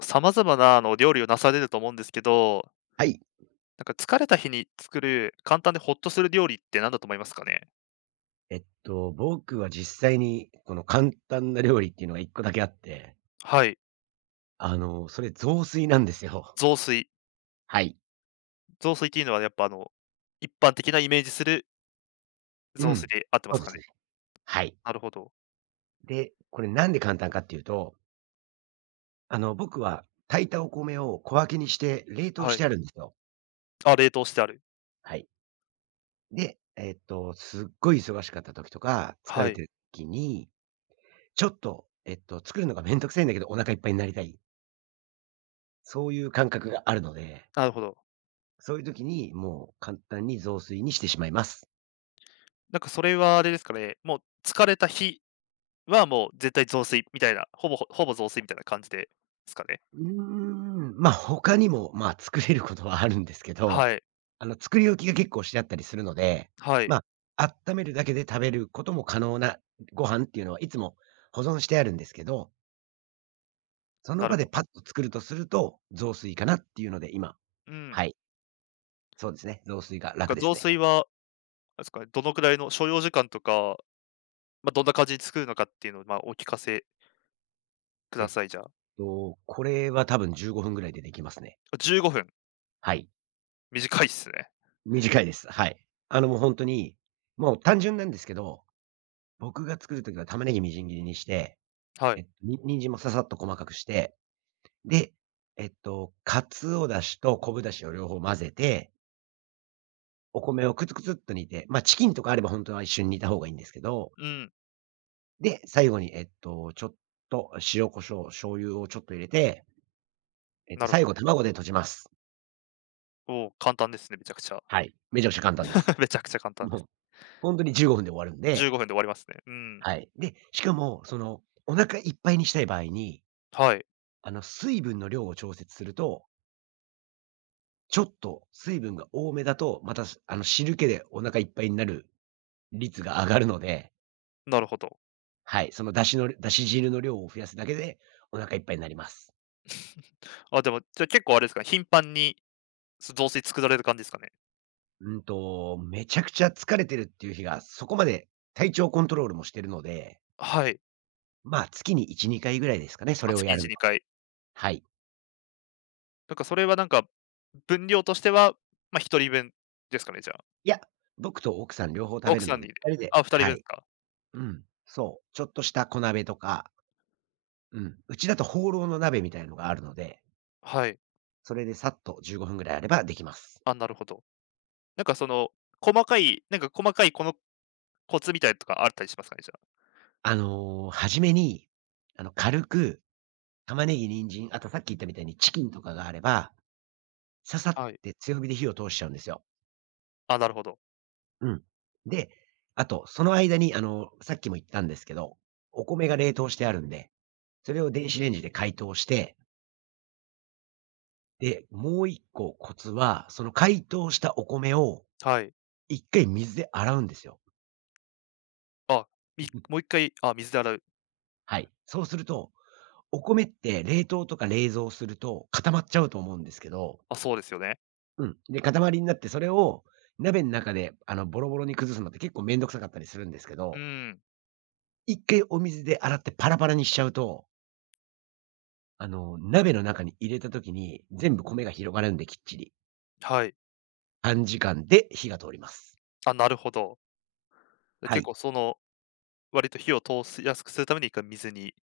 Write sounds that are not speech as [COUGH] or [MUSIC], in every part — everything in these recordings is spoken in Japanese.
様々な料理をなされると思うんですけど、はい。なんか疲れた日に作る簡単でほっとする料理って何だと思いますかね？僕は実際に、この簡単な料理っていうのが1個だけあって、はい、それ雑炊なんですよ。雑炊。はい。雑炊っていうのはやっぱ一般的なイメージするう雑炊ん。で合ってまそうすでかすね。ね？はい。なるほど。で、これなんで簡単かっていうと、僕は炊いたお米を小分けにして冷凍はしい。てあるんですよ。あ、冷凍してある。はい。で、すっごい忙しかった時とか、疲はれい、てる時に、ちょっと、作るのがめんどくさいんだけど、お腹いっぱいになりたい。そういう感覚があるので、なるほど。そういう時にもう簡単に雑炊にしてしまいます。なんかそれはあれですかね、もう疲れた日はもう絶対雑炊みたいな、ほぼ雑炊みたいな感じですかね？他にも、作れることはあるんですけど、はい、作り置きが結構してあったりするので、はい、ま、温めるだけで食べることも可能なご飯っていうのはいつも保存してあるんですけど、そのなる場ほでパッど。と作るとすると、雑炊かなっていうので、うはん。い、そうですね、雑炊がなんか楽です雑ね。炊は、あれですかね、どのくらいの所要時間とか、まあ、どんな感じに作るのかっていうのを、まあ、お聞かせくえだっさい、じゃあ。これは多分15分ぐらいでできますね。あ、15分、はい。短いっすね。短いです。はい。もう本当に、もう単純なんですけど、僕が作るときは玉ねぎみじん切りにしてはい。人参もささっと細かくして、で、鰹出汁と昆布出汁を両方混ぜて、お米をくつくつっと煮て、まあ、チキンとかあれば本当は一緒に煮た方がいいんですけど、うん、で、最後に、ちょっと塩胡椒、醤油をちょっと入れて、なる最ほ後ど。卵でとじます。おー、簡単ですね、めちゃくちゃ。はい。めちゃくちゃ簡単です。[LAUGHS] めちゃくちゃ簡単でもす。う、ほんに15分で終わるん15で、分で終わりますね。うん、はい。で、しかも、お腹いっぱいにしたい場合に、はい、水分の量を調節するとちょっと水分が多めだと、また、すあの、汁気でお腹いっぱいになる率が上がるので、なるほど。はい、その出汁汁の量を増やすだけでお腹いっぱいになります。[LAUGHS] あ、でも、じゃ、結構あれですかね、頻繁に、雑炊作られる感じですかね？めちゃくちゃ疲れてるっていう日が、そこまで体調コントロールもしてるので、はい。まあ、月に1、2回ぐらいですかね、そあ、れを月やる1、のは。2回。はい。なんかそれはなんか、分量としては、ま、1人分ですかね、じゃあ。いや、僕と奥さん両方食べ奥るさのんで、に2人あ、で、2は人分ですい。か？うん、そう、ちょっとした小鍋とか、うん、うちだとホーローの鍋みたいのがあるので、はい。それでさっと15分ぐらいあればできます。あ、なるほど。なんかその、細かいこのコツみたいなのとかあったりしますかね、じゃ。初めに、軽く玉ねぎ、人参、あとさっき言ったみたいにチキンとかがあれば、ささっはい。て強火で火を通しちゃうんですよ。あ。あ、なるほど。うん。で、あと、その間に、さっきも言ったんですけど、お米が冷凍してあるんで、それを電子レンジで解凍して、で、もう一個コツは、その解凍したお米をはい。一回水で洗うんですよ。あ、もう [LAUGHS] 一回、あ、水で洗う。はい。そうすると、お米って冷凍とか冷蔵すると固まっちゃうと思うんですけど、あ、そうですよね。うん。で、塊になって、それを鍋の中で、ボロボロに崩すのって結構めんどくさかったりするんですけうど、ん、一回お水で洗ってパラパラにしちゃうと、鍋の中に入れた時に、全部米が広がるんできっちり。はい。短時間で火が通ります。あ、なるほど。で、は結い。構その、割と火を通しやすくするために一回水に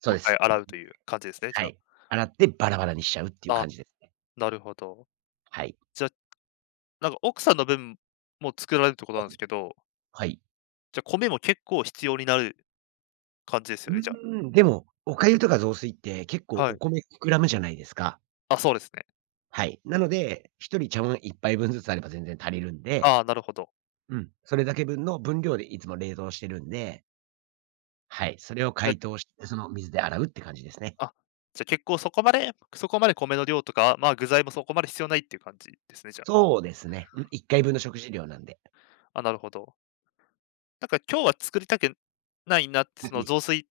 そうもうで一回す。洗うという感じですね、じはゃあ。い。洗ってバラバラにしちゃうっていうあ、感じですね。なるほど。はい。じゃあ、なんか奥さんの分も作られるってことはなんですい。けど、じゃ、米も結構必要になる感じですよね、じゃあ。でも、お粥とか雑炊って結構はおい。米膨らむじゃないですか。あ。そうですね。はい。なので、一人茶碗一杯分ずつあれば全然足りるんで、ああ、なるほど。うん。それだけ分の分量でいつも冷凍してるんで、はい。それを解凍して、その水で洗うって感じですね。あ、じゃ、結構そこまで米の量とか、まあ、具材もそこまで必要ないっていう感じですね、じゃあ。そうですね。うん、1回分の食事量なんで。あ、なるほど。なんか今日は作りたくないなって、うそのん。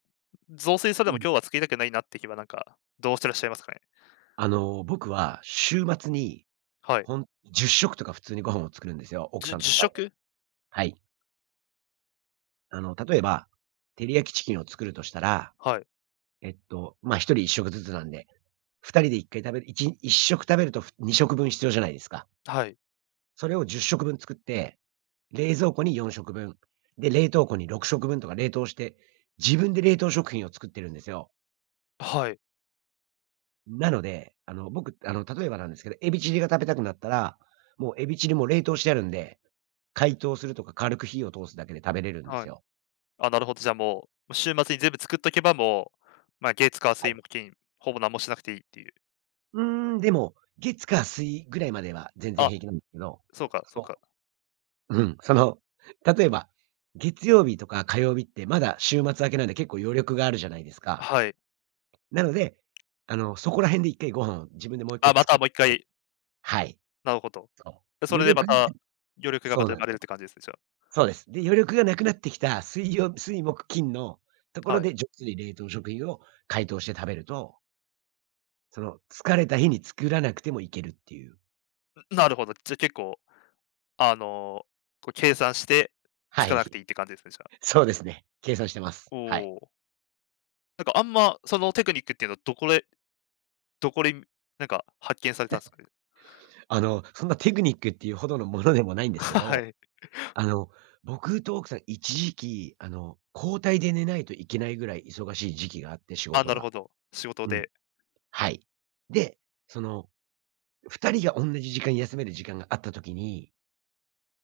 雑炊それでうもん。今日は作りたくないなって日はなんか、どうしてらっしゃいますかね？僕は週末に、はい。ほん10食とか普通にご飯を作るんですよ、奥さ1んと2人で。食？はい。例えば、照り焼きチキンを作るとしたら、はい、まあ、1人1食ずつなんで、2人で1回食べる、いち一食食べると2食分必要じゃないですか。はい、それを10食分作って冷蔵庫に4食分、で、冷凍庫に6食分とか冷凍して、自分で冷凍食品を作ってるんですよ。はい、なので、僕、例えばなんですけど、エビチリが食べたくなったら、もうエビチリも冷凍してあるんで、解凍するとか軽く火を通すだけで食べれるんではすい。よ。あ、なるほど、じゃあもう、週末に全部作っとけばもう、まあ、月、火、水、木、金、ほぼ何もしなくていいっていう。うーでも、月火水ぐらいまでは全然あ、平気なんですけど、そうかそうそか。う、うん、例えば、月曜日とか火曜日ってまだ週末明けなんで結構余力があるじゃないですか。はい。なので、そこら辺で一回ご飯を自分でもう一あ、回また作って、もう一回。はい、なるほど。そで、う。それ余でま力が た [LAUGHS] 余力がまそうたな生んでますれるよ。って感じですね、じゃそうです。で、余力がなくなってきた水木金のとこあ。ろはい。で、上手に冷凍食品を解凍して食べると、その疲れた日に作らなくてもいけるっていう。なるほど。じゃ、結構、あの、こう計算して、つはかい、なくていいって感じですね、じゃあ。[LAUGHS] そうですね。計算してます。おはい。お。なんかあんま、そのテクニックっていうのはどこで、なんか発見されたんですかね？そんなテクニックっていうほどのものでもないん [LAUGHS] ですけはど、い。あの、僕と奥さん一時期、交代で寝ないといけないぐらい忙しい時期があって、仕あ、事なるが。ほど。仕事うん、で。はい。で、その2人が同じ時間に休める時間があった時に、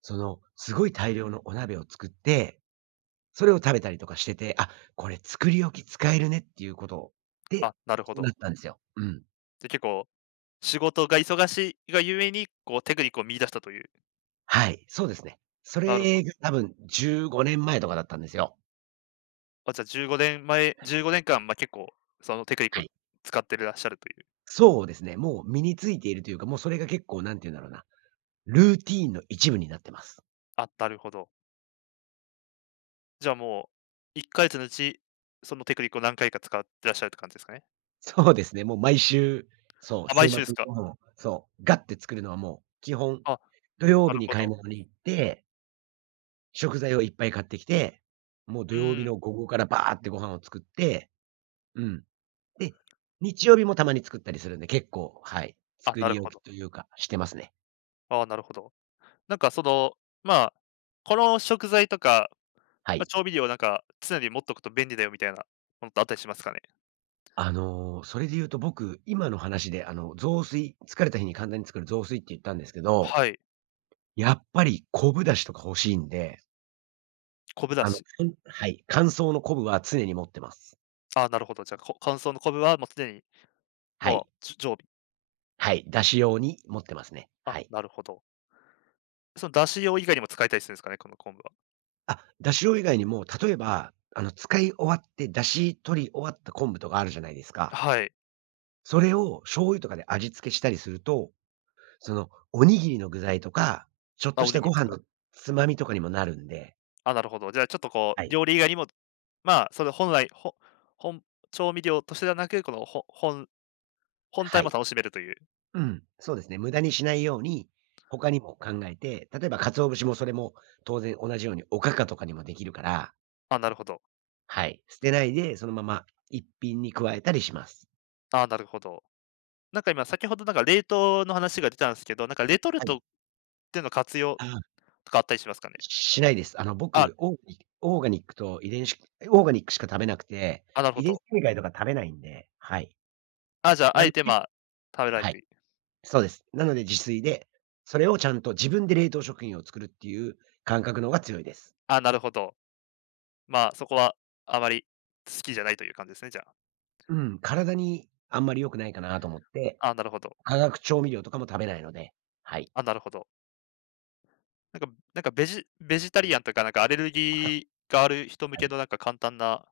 すごい大量のお鍋を作って、それを食べたりとかしてて、あ、これ作り置き使えるねっていうことで、あ、なるほそうなど。ったんですよ。うん。じゃ、結構、仕事が忙しいがゆえに、こうテクニックを見出したという。はい、そうですね。そなるほれがど。多分15年前とかだったんですよ。あ、じゃあ15年前、15年間、まえ、じゅうごねんかん、まあ結構、そのテクニックをはい。使ってるらっしゃるという。そうですね、もう身についているというか、もうそれが結構なんて言うんだろうな、ルーティーンの一部になってます。あ、なるほど。じゃあもう、1か月のうち、そのテクニックを何回か使ってらっしゃるって感じですかね？そうですね、もう毎週、そう、あ、毎週週末ですにか？ご飯を、そう、ガッて作るのはもう基本、あ、土曜な日るにほ買いど。物に行って食材をいっぱい買ってきて、もう土う曜日ん。の午後からバーってご飯を作って、うん。で、日曜日もたまに作ったりするんで、結構、はい、あ、作なるりほ置きど。というか、してますね。ああ、なるほど。なんかその、まあ、この食材とか、はまあ、い。調味料なんか常に持っとくと便利だよみたいなものってあったりしますかね？それで言うと僕、今の話で、雑炊、疲れた日に簡単に作る雑炊って言ったんですけど、はい、やっぱり昆布だしとか欲しいんで、昆布だし。はい、乾燥の昆布は常に持ってます。ああ、なるほど。じゃあ、乾燥の昆布はもう常に、はもい。う、常備。はい、出汁用に持ってますね。あ、はい。なるほど。その出汁用以外にも使えたりするんですかね？この昆布は。あ、出汁用以外にも、例えば、使い終わって出汁取り終わった昆布とかあるじゃないですか。はい。それを醤油とかで味付けしたりすると、おにぎりの具材とか、ちょっあ、としおにたぎごりと飯か。のつまみとかにもなるんで。あ、なるほど。じゃあちょっとこはう、い。料理以外にも、まあ、それ本来、本調味料としてではなく、この本は体もい。楽しめるという。うん、そうですね。無駄にしないように、他にも考えて、例えば鰹節もそれも当然同じようにおかかとかにもできるから、あ、なるほど。はい。捨てないで、そのまま一品に加えたりします。あ、なるほど。なんか今、先ほどなんか冷凍の話が出たんですけど、なんかレトルはい。トでの活用とかあったりしますかね？しないです。あ、僕、オーガニックと遺伝子オーガニックしか食べなくて、あ、なるほ遺伝ど。子組み換えとか食べないんで、はい。あ、じゃあ、あなえのて、まで、あ、食べないはとい、いう。そうです。なので自炊で、それをちゃんと自分で冷凍食品を作るっていう感覚の方が強いです。あ、なるほど。ま、あそこはあまり好きじゃないという感じですね、じゃあ。うん、体にあんまり良くないかなと思って、あ、なるほど。化学調味料とかも食べないので、はい。あ、なるほど。なんかベジタリアンとか、なんかアレル [LAUGHS] ギーがある人向はけい。のなんか簡単な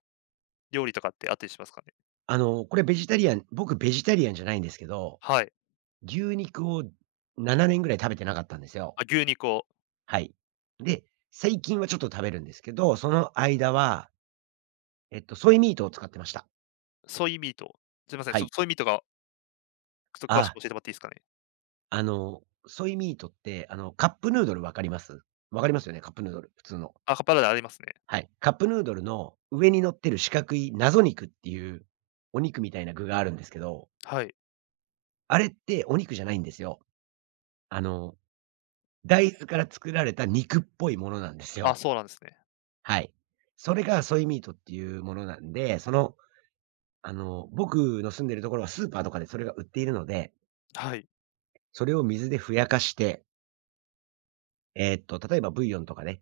料理とかってあったりしますかね？これベジタリアン僕ベジタリアンじゃないんですけど、はい。牛肉を7年ぐらい食べてなかったんですよ。あ、牛肉を、はい。で、最近はちょっと食べるんですけど、その間は、ソイミートを使ってました。ソイミート。すいません、はい。ソイミートがちょっと詳しくあ、教えてもらっていいですかね？あの、ソイミートって、カップヌードルわかりますよね、カップヌードル、普通の。あ、カッパラダありますね。はい。カップヌードルの上に乗ってる四角い謎肉っていうお肉みたいな具があるんですけど、はい。あれってお肉じゃないんですよ。あの、大豆から作られた肉っぽいものなんですあ、よ。そうなんですね。はい。それがソイミートっていうものなんで、その僕の住んでるところはスーパーとかでそれが売っているので、はい、それを水でふやかして、例えばブイヨンとかね、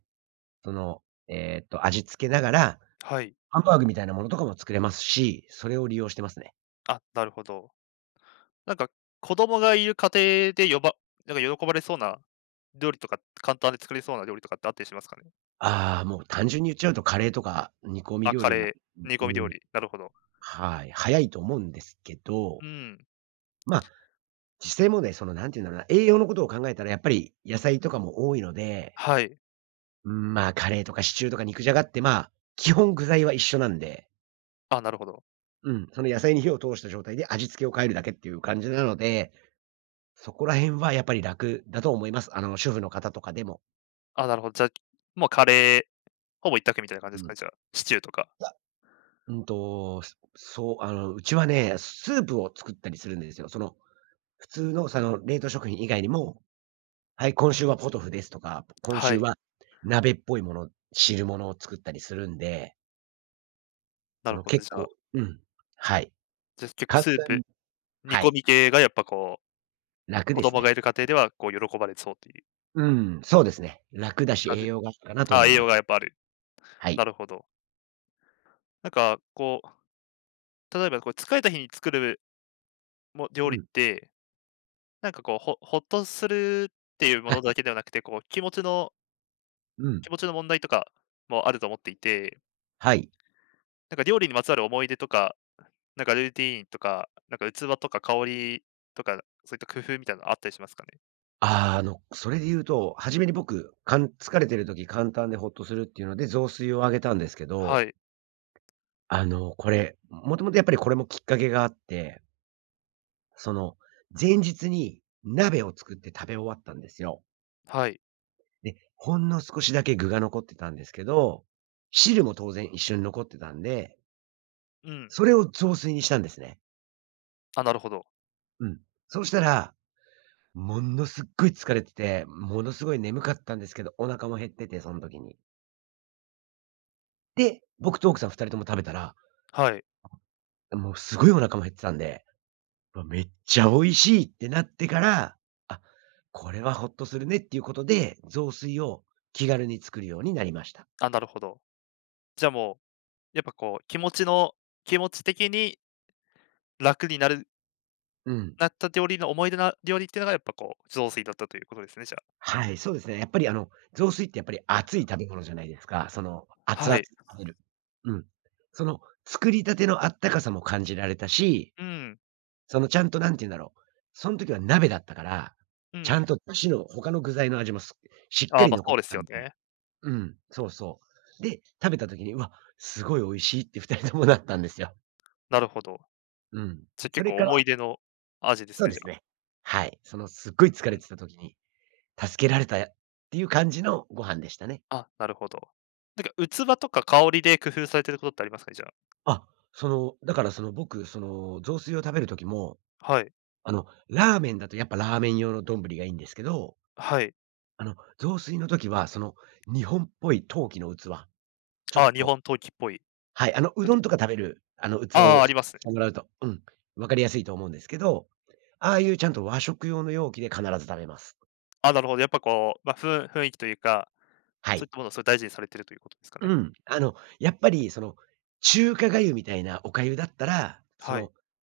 その、味付けながら、はい。ハンバーグみたいなものとかも作れますし、それを利用してますね。あ、なるほど。なんか、子供がいる家庭でなんか喜ばれそうな料理とか、簡単で作れそうな料理とかってあったりしますかね？ああ、もう単純に言っちゃうとカレーとか煮込みあ、料カ理が、レー、煮う込み料ん、理、なるほど。はい、早いと思うんですけど、うん、まあ、実際もねその、なんていうんだろうな、栄養のことを考えたらやっぱり野菜とかも多いので、はい。うん、まあ、カレーとかシチューとか肉じゃがって、まあ、基本具材は一緒なんで、あ、なるほど。うん、その野菜に火を通した状態で味付けを変えるだけっていう感じなので、そこら辺はやっぱり楽だと思います。あの、主婦の方とかでも。あ、なるほど。じゃ、もうカレー、ほぼ一択みたいな感じでうすかん。ね、じゃあ。シチューとか。いや、うんと、そそう、うちはね、スープを作ったりするんですよ。その、普通のその冷凍食品以外にも、はい、今週はポトフですとか、今は週い、は鍋っぽいもの、汁物を作ったりするんで、なそるのほど、結じゃあ、構うん、はい。じゃ、結構簡スープ、単煮は込い。み系がやっぱこう、楽子です供がね。いる家庭ではこう喜ばれそうっていううん、そうですね。楽だし、感栄じ。養があるかなとあ、思い栄ま養す。がやっぱある。はい。なるほど。なんかこう、例えばこう疲れた日に作るも料う理っん。て、なんかこう、ほっとするっていうもあ、のだけではなくて、こううん。気持ちの問題とかもあると思っていて、はい。なんか料理にまつわる思い出とか、なんかルーティーンとか、なんか器とか香りとか、そういった工夫みたいなのあったりしますかね？あーそれで言うと、初めに僕、疲れてる時、簡単でほっとするっていうので、雑炊をあげたんですけはど、い、これ、もともとやっぱりこれもきっかけがあって、その、前日に鍋を作って食べ終わったんですよ。はい。で、ほんの少しだけ具が残ってたんですけど、汁も当然一緒に残ってたんで、うん。それを雑炊にしたんですね。あ、なるほど。うん。そうしたら、ものすっごい疲れてて、ものすごい眠かったんですけど、お腹も減ってて、その時に。で、僕と奥さん2人とも食べたら、はい。もうすごいお腹も減ってたんで、「わ、めっちゃ美味しい」ってなってから、あ、これはほっとするねっていうことで、雑炊を気軽に作るようになりました。あ、なるほど。じゃあもう、やっぱこう気持ち的に楽になるうん。なった料理の思い出な料理っていうのがやっぱこう雑炊だったということですね、じゃはい、そうですね。やっぱり雑炊ってやっぱり熱い食べ物じゃないですか。その、あ。熱は々い。食べる。うん。その、作りたてのあったかさも感じられたし、うん、そのちゃんとなんて言うんだろう、その時は鍋だったから、うちゃん。んと出汁の他の具材の味もしっあかあ、りま、残っそうですたんよで、ね。うん、そうそう。で、食べた時に、うわ、すごい美味しいって二人ともなったんですよ。なるほど。うん。じゃ、そ結れ構から思い出の味でそすうね、でじゃすあ。ね。はい。そのすっごい疲うれん。てた時に、助けられたっていう感じのご飯でしたね。あ、なるほど。なんか器とか香りで工夫されてることってありますかね、じゃあ。あ、その、だからその僕、その雑炊を食べる時も、はい。ラーメンだとやっぱラーメン用のどんぶりがいいんですけど、はい。雑炊の時はその日本っぽい陶器の器、ちょっああ、日と本陶器っぽい。はい、ちうょっどと、んとか食べる、器ああ、をあしりますね。てもらうと、うん、分かりやすいと思うんですけど、ああいうちゃんと和食用の容器で必ず食べます。あ、なるほど。やっぱこう、ま、雰囲気というか、はそういっい。たものをすごい大事にされてるということですかね。うん。やっぱりその、中華粥みたいなお粥だったら、そはい。の、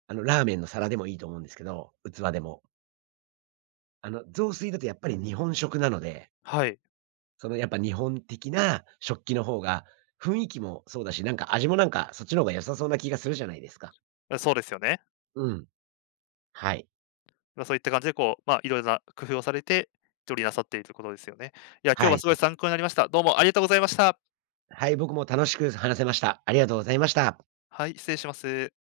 ラーメンの皿でもいいと思うんですけど、器でも。雑炊だとやっぱり日本食なので、はい。そのやっぱ日本的な食器の方が、雰囲気もそうだし、なんか味もなんかそっちの方が良さそうな気がするじゃないですか。あ、そうですよね。うん。はい。ま、そういった感じでこう、ま、いろいろな工夫をされて、料理なさっているということですよね。いや、今日ははい、すごそいう参考になりました。どうもありがとうございました。はい、僕も楽しく話せました。ありがとうございました。はい、失礼します。